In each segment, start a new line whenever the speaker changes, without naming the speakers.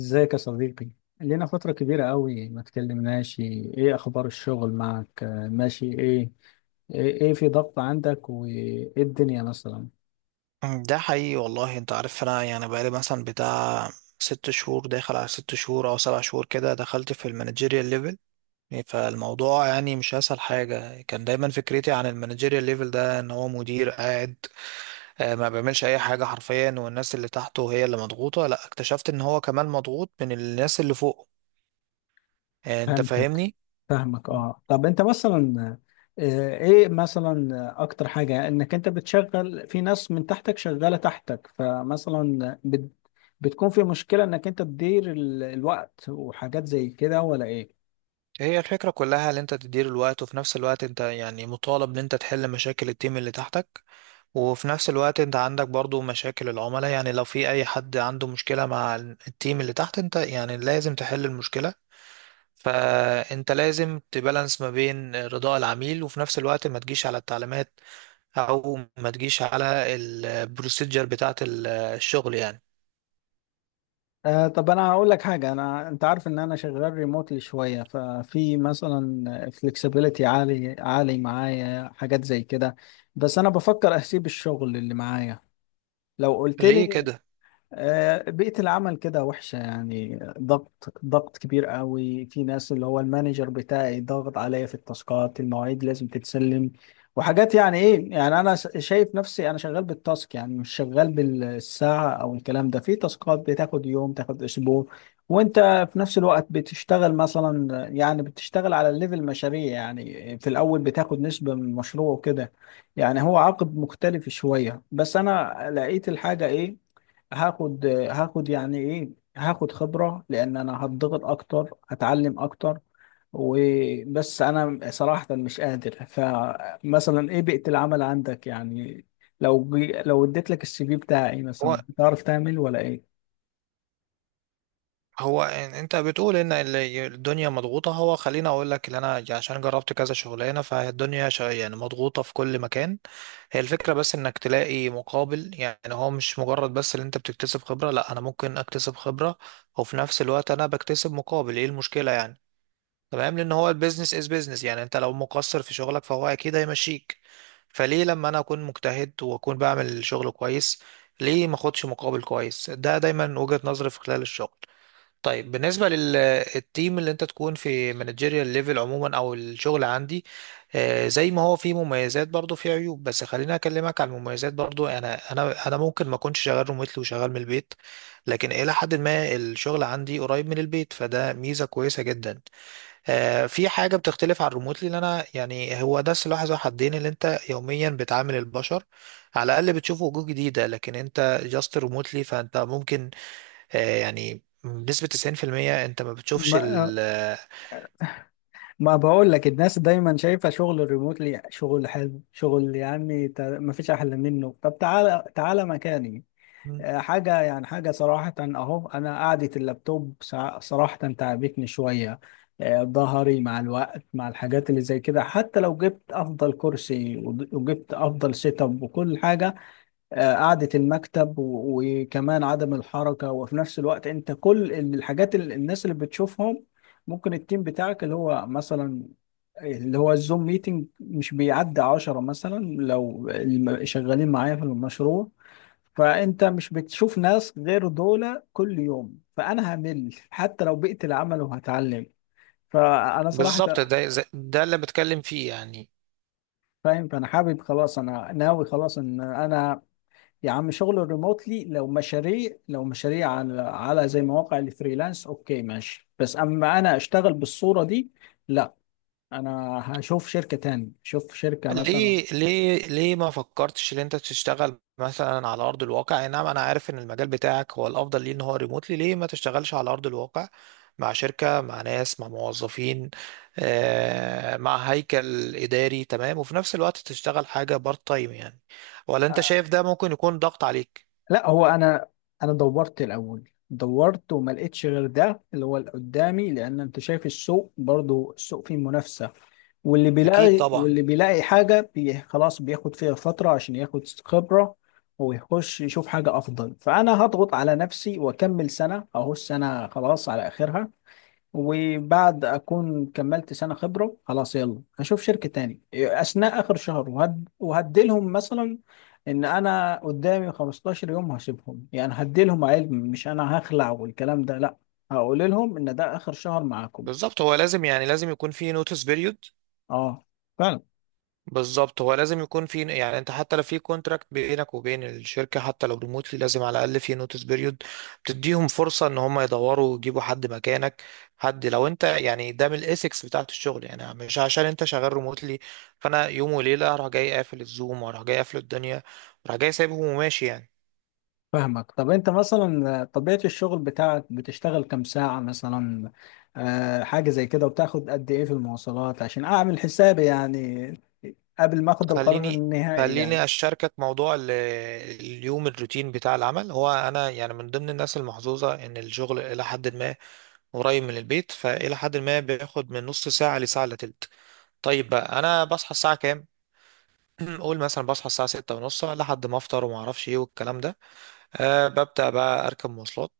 ازيك يا صديقي؟ لينا فترة كبيرة قوي ما تكلمناش. ايه اخبار الشغل معك؟ ماشي. ايه ايه في ضغط عندك وايه الدنيا مثلا؟
ده حقيقي والله. انت عارف انا يعني بقالي مثلا بتاع 6 شهور، داخل على 6 شهور او 7 شهور كده، دخلت في المانجيريال ليفل. يعني فالموضوع يعني مش اسهل حاجة. كان دايما فكرتي عن المانجيريال ليفل ده ان هو مدير قاعد، ما بيعملش اي حاجة حرفيا، والناس اللي تحته هي اللي مضغوطة. لا، اكتشفت ان هو كمان مضغوط من الناس اللي فوقه. انت
فهمتك،
فاهمني.
فاهمك اه. طب انت مثلا، ايه مثلا اكتر حاجة انك انت بتشغل في ناس من تحتك، شغالة تحتك، فمثلا بتكون في مشكلة انك انت تدير الوقت وحاجات زي كده ولا ايه؟
هي الفكرة كلها ان انت تدير الوقت، وفي نفس الوقت انت يعني مطالب ان انت تحل مشاكل التيم اللي تحتك، وفي نفس الوقت انت عندك برضو مشاكل العملاء. يعني لو في اي حد عنده مشكلة مع التيم اللي تحت، انت يعني لازم تحل المشكلة. فانت لازم تبالانس ما بين رضاء العميل وفي نفس الوقت ما تجيش على التعليمات، او ما تجيش على البروسيجر بتاعة الشغل يعني.
آه. طب انا هقول لك حاجه، انا انت عارف ان انا شغال ريموتلي شويه، ففي مثلا فلكسبيليتي عالي عالي معايا، حاجات زي كده. بس انا بفكر اسيب الشغل اللي معايا. لو قلت
ليه
لي،
كده؟
بيئة العمل كده وحشة يعني. ضغط كبير قوي، في ناس اللي هو المانجر بتاعي ضغط عليا في التاسكات، المواعيد لازم تتسلم وحاجات. يعني ايه يعني انا شايف نفسي انا شغال بالتاسك، يعني مش شغال بالساعة او الكلام ده. في تاسكات بتاخد يوم، تاخد اسبوع. وانت في نفس الوقت بتشتغل مثلا، يعني بتشتغل على الليفل مشاريع، يعني في الاول بتاخد نسبة من المشروع وكده. يعني هو عقد مختلف شوية. بس انا لقيت الحاجة ايه، هاخد يعني ايه، هاخد خبرة لان انا هتضغط اكتر، هتعلم اكتر. وبس انا صراحة مش قادر. فمثلا ايه بيئة العمل عندك يعني؟ لو لو اديت لك السي في بتاعي
هو
مثلا، تعرف تعمل ولا ايه؟
هو انت بتقول ان الدنيا مضغوطة. هو خليني اقول لك ان انا عشان جربت كذا شغلانة، فالدنيا يعني مضغوطة في كل مكان. هي الفكرة بس انك تلاقي مقابل. يعني هو مش مجرد بس ان انت بتكتسب خبرة، لا، انا ممكن اكتسب خبرة وفي نفس الوقت انا بكتسب مقابل. ايه المشكلة يعني؟ تمام، لان هو البيزنس از بيزنس. يعني انت لو مقصر في شغلك فهو اكيد هيمشيك. فليه لما انا اكون مجتهد واكون بعمل شغل كويس، ليه ما اخدش مقابل كويس؟ ده دايما وجهة نظري في خلال الشغل. طيب بالنسبة للتيم اللي انت تكون في مانجيريال ليفل عموما، او الشغل عندي، زي ما هو فيه مميزات برضو فيه عيوب. بس خليني اكلمك عن المميزات. برضو انا ممكن ما اكونش شغال ريموتلي وشغال من البيت، لكن الى حد ما الشغل عندي قريب من البيت، فده ميزة كويسة جدا. في حاجة بتختلف عن الريموتلي، ان انا يعني هو ده سلاح ذو حدين. اللي انت يوميا بتعامل البشر، على الاقل بتشوف وجوه جديدة. لكن انت جاست ريموتلي فانت ممكن يعني بنسبة 90% انت ما بتشوفش
ما
ال...
ما بقول لك، الناس دايما شايفة شغل الريموتلي شغل حلو، شغل يا عمي ما فيش احلى منه. طب تعالى تعالى مكاني. حاجة يعني، حاجة صراحة أهو، أنا قعدة اللابتوب صراحة تعبتني شوية. ظهري مع الوقت، مع الحاجات اللي زي كده، حتى لو جبت أفضل كرسي وجبت أفضل سيت أب وكل حاجة. قعدة المكتب وكمان عدم الحركة. وفي نفس الوقت أنت كل الحاجات اللي الناس اللي بتشوفهم، ممكن التيم بتاعك اللي هو مثلا، اللي هو الزوم ميتنج، مش بيعدي عشرة مثلا، لو شغالين معايا في المشروع، فانت مش بتشوف ناس غير دول كل يوم. فانا همل حتى لو بقيت العمل وهتعلم. فانا صراحه
بالظبط، ده ده اللي بتكلم فيه يعني.
فاهم. فانا حابب خلاص، انا ناوي خلاص ان انا، يا عم شغل ريموتلي لو مشاريع، لو مشاريع على زي مواقع الفريلانس، اوكي ماشي. بس اما انا اشتغل بالصوره دي، لا. انا هشوف شركه تاني، شوف شركه مثلا.
ليه ما فكرتش ان انت تشتغل مثلا على ارض الواقع؟ اي نعم انا عارف ان المجال بتاعك هو الافضل ليه ان هو ريموتلي، ليه ما تشتغلش على ارض الواقع مع شركة، مع ناس، مع موظفين، مع هيكل اداري؟ تمام، وفي نفس الوقت تشتغل حاجة بارت تايم يعني. ولا انت شايف ده ممكن يكون ضغط عليك؟
لا هو انا، دورت الاول، دورت وما لقيتش غير ده اللي هو اللي قدامي. لان انت شايف السوق برضو، السوق فيه منافسه. واللي
اكيد
بيلاقي
طبعا.
واللي بيلاقي حاجه بي خلاص بياخد فيها فتره عشان ياخد خبره ويخش يشوف حاجه افضل. فانا هضغط على نفسي واكمل سنه، اهو السنه خلاص على اخرها. وبعد اكون كملت سنه خبره، خلاص يلا هشوف شركه تاني. اثناء اخر شهر وهديلهم مثلا ان انا قدامي 15 يوم هسيبهم، يعني هديلهم علم، مش انا هخلع والكلام ده، لا. هقول لهم ان ده اخر شهر معاكم.
بالظبط، هو لازم يعني لازم يكون في نوتس بيريود.
اه فعلا.
بالظبط هو لازم يكون في، يعني انت حتى لو في كونتراكت بينك وبين الشركه، حتى لو ريموتلي، لازم على الاقل في نوتس بيريود بتديهم فرصه ان هم يدوروا ويجيبوا حد مكانك. حد لو انت، يعني ده من الاسكس بتاعت الشغل، يعني مش عشان انت شغال ريموتلي فانا يوم وليله اروح جاي قافل الزوم، واروح جاي قافل الدنيا، اروح جاي سايبهم وماشي يعني.
فاهمك. طب انت مثلا طبيعه الشغل بتاعك بتشتغل كام ساعه مثلا؟ آه حاجه زي كده. وبتاخد قد ايه في المواصلات، عشان اعمل حسابي يعني، قبل ما اخد القرار
خليني
النهائي يعني.
خليني اشاركك موضوع اليوم، الروتين بتاع العمل. هو انا يعني من ضمن الناس المحظوظه ان الشغل الى حد ما قريب من البيت، فالى حد ما بياخد من نص ساعه لساعه الا تلت. طيب بقى انا بصحى الساعه كام؟ قول مثلا بصحى الساعه 6:30، لحد ما افطر وما اعرفش ايه والكلام ده. أه، ببدأ بقى أركب مواصلات.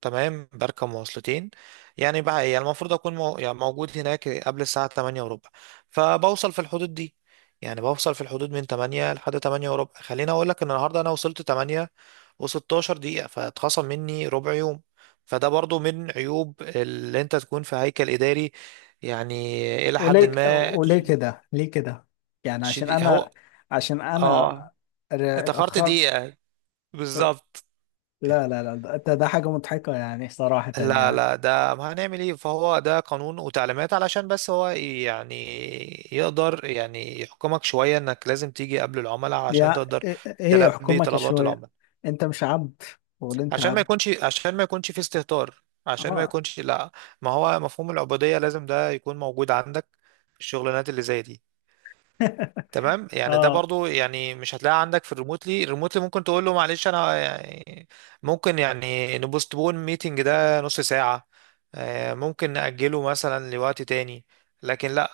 تمام بركب مواصلتين. يعني بقى إيه، يعني المفروض أكون مو... يعني موجود هناك قبل الساعة 8 وربع. فبوصل في الحدود دي، يعني بوصل في الحدود من 8 لحد 8 وربع. خليني أقول لك إن النهاردة أنا وصلت 8 و16 دقيقة، فاتخصم مني ربع يوم. فده برضو من عيوب اللي أنت تكون في هيكل إداري، يعني إلى حد
وليه
ما
وليه كده؟ ليه كده؟ يعني عشان
شديد. هو
انا، عشان انا
آه، اتأخرت
اتاخرت؟
دقيقة. بالظبط.
لا لا لا، ده حاجه مضحكه يعني صراحه
لا
يعني.
لا، ده ما هنعمل ايه؟ فهو ده قانون وتعليمات، علشان بس هو يعني يقدر يعني يحكمك شوية انك لازم تيجي قبل العملاء عشان
يا
تقدر
ايه إيه؟
تلبي
حكومك
طلبات
شويه؟
العملاء.
انت مش عبد، ولا انت
عشان ما
عبد؟
يكونش، في استهتار، عشان ما
اه.
يكونش لا ما هو مفهوم العبودية لازم ده يكون موجود عندك في الشغلانات اللي زي دي. تمام يعني، ده
اه
برضو يعني مش هتلاقيها عندك في الريموتلي. الريموتلي ممكن تقول له معلش انا يعني ممكن يعني نبوستبون ميتنج ده نص ساعة، ممكن نأجله مثلا لوقت تاني. لكن لا،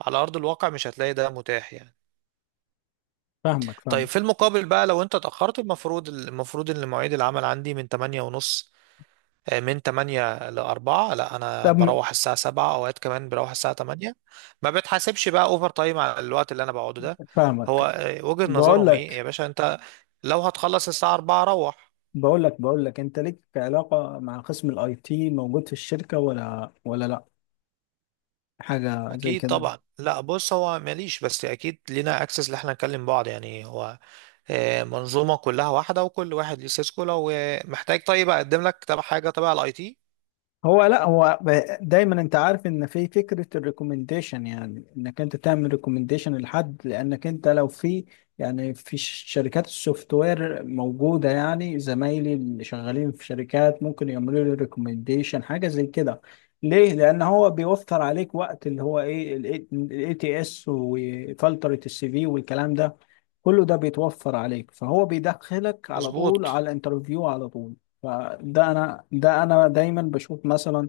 على أرض الواقع مش هتلاقي ده متاح يعني.
فاهمك
طيب
فاهمك.
في المقابل بقى، لو انت اتأخرت، المفروض ان مواعيد العمل عندي من 8:30، من 8 ل 4. لا انا
طب
بروح الساعه 7، اوقات كمان بروح الساعه 8. ما بتحاسبش بقى اوفر تايم على الوقت اللي انا بقعده ده. هو
فاهمك.
وجهة
بقول
نظرهم ايه
لك،
يا باشا؟ انت لو هتخلص الساعه 4 روح.
بقول لك انت ليك علاقه مع قسم الاي تي موجود في الشركه ولا لا، حاجه زي
اكيد
كده؟
طبعا. لا بص، هو ماليش، بس اكيد لينا اكسس اللي احنا نكلم بعض. يعني هو منظومه كلها واحده، وكل واحد ليه سيسكو. لو محتاج، طيب اقدم لك تبع حاجه تبع الاي تي.
هو لا هو دايما انت عارف ان في فكره الريكومنديشن، يعني انك انت تعمل ريكومنديشن لحد، لانك انت لو في يعني في شركات السوفت وير موجوده، يعني زمايلي اللي شغالين في شركات ممكن يعملوا لي ريكومنديشن، حاجه زي كده. ليه؟ لان هو بيوفر عليك وقت، اللي هو ايه، الاي تي اس وفلتره السي في والكلام ده، كله ده بيتوفر عليك، فهو بيدخلك على طول على
مظبوط.
الانترفيو على طول. فده انا دايما بشوف مثلا،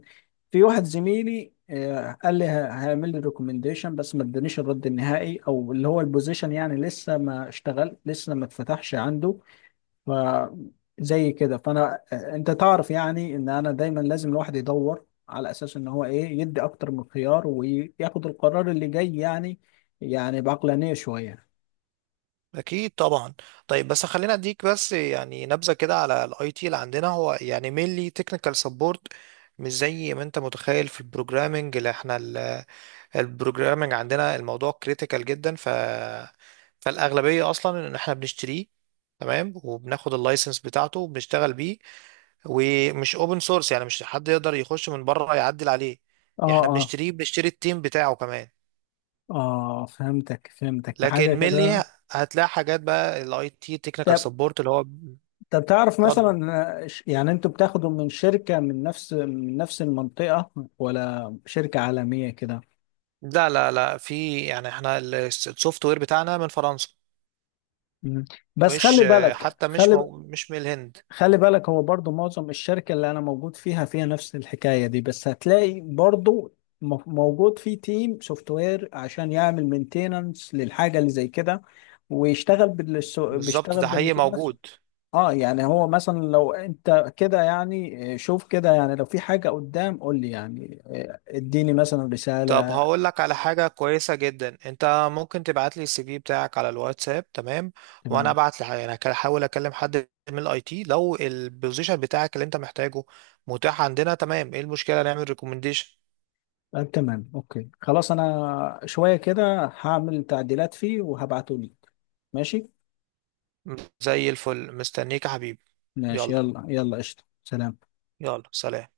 في واحد زميلي قال لي هيعمل لي ريكومنديشن، بس ما ادانيش الرد النهائي، او اللي هو البوزيشن يعني لسه ما اشتغل، لسه ما اتفتحش عنده. ف زي كده. فانا انت تعرف يعني، ان انا دايما لازم الواحد يدور على اساس ان هو ايه، يدي اكتر من خيار وياخد القرار اللي جاي يعني، يعني بعقلانية شوية.
اكيد طبعا. طيب بس خلينا اديك بس يعني نبذه كده على الاي تي اللي عندنا. هو يعني مينلي تكنيكال سبورت. مش زي ما انت متخيل في البروجرامنج اللي احنا... البروجرامنج عندنا الموضوع كريتيكال جدا، فالاغلبيه اصلا ان احنا بنشتريه. تمام، وبناخد اللايسنس بتاعته وبنشتغل بيه. ومش اوبن سورس، يعني مش حد يقدر يخش من بره يعدل عليه.
اه.
احنا
اه
بنشتريه، بنشتري التيم بتاعه كمان.
اه فهمتك فهمتك، ده
لكن
حاجة
مينلي
كده.
هتلاقي حاجات بقى الاي تي تكنيكال سبورت اللي هو...
طب تعرف
اتفضل.
مثلا، يعني انتوا بتاخدوا من شركة من نفس المنطقة ولا شركة عالمية كده؟
لا لا لا، في يعني احنا السوفت وير بتاعنا من فرنسا.
مم. بس
مش
خلي بالك،
حتى مش
خلي
مو مش من الهند.
خلي بالك، هو برضو معظم الشركة اللي انا موجود فيها فيها نفس الحكاية دي. بس هتلاقي برضو موجود في تيم سوفت وير عشان يعمل مينتيننس للحاجة اللي زي كده، ويشتغل
بالظبط،
بيشتغل
ده حقيقي
بالنظام نفسه.
موجود.
اه يعني هو مثلا لو انت كده يعني، شوف كده، يعني لو في حاجة قدام قول لي يعني، اديني مثلا
طب
رسالة.
هقول لك على حاجة كويسة جدا. انت ممكن تبعت لي السي في بتاعك على الواتساب، تمام، وانا
تمام.
ابعت لي يعني هحاول اكلم حد من الاي تي. لو البوزيشن بتاعك اللي انت محتاجه متاح عندنا، تمام، ايه المشكلة؟ نعمل ريكومنديشن.
آه تمام اوكي، خلاص انا شوية كده هعمل تعديلات فيه وهبعته لك. ماشي.
زي الفل مستنيك يا حبيبي.
ماشي
يلا
يلا يلا، قشطة، سلام.
يلا سلام.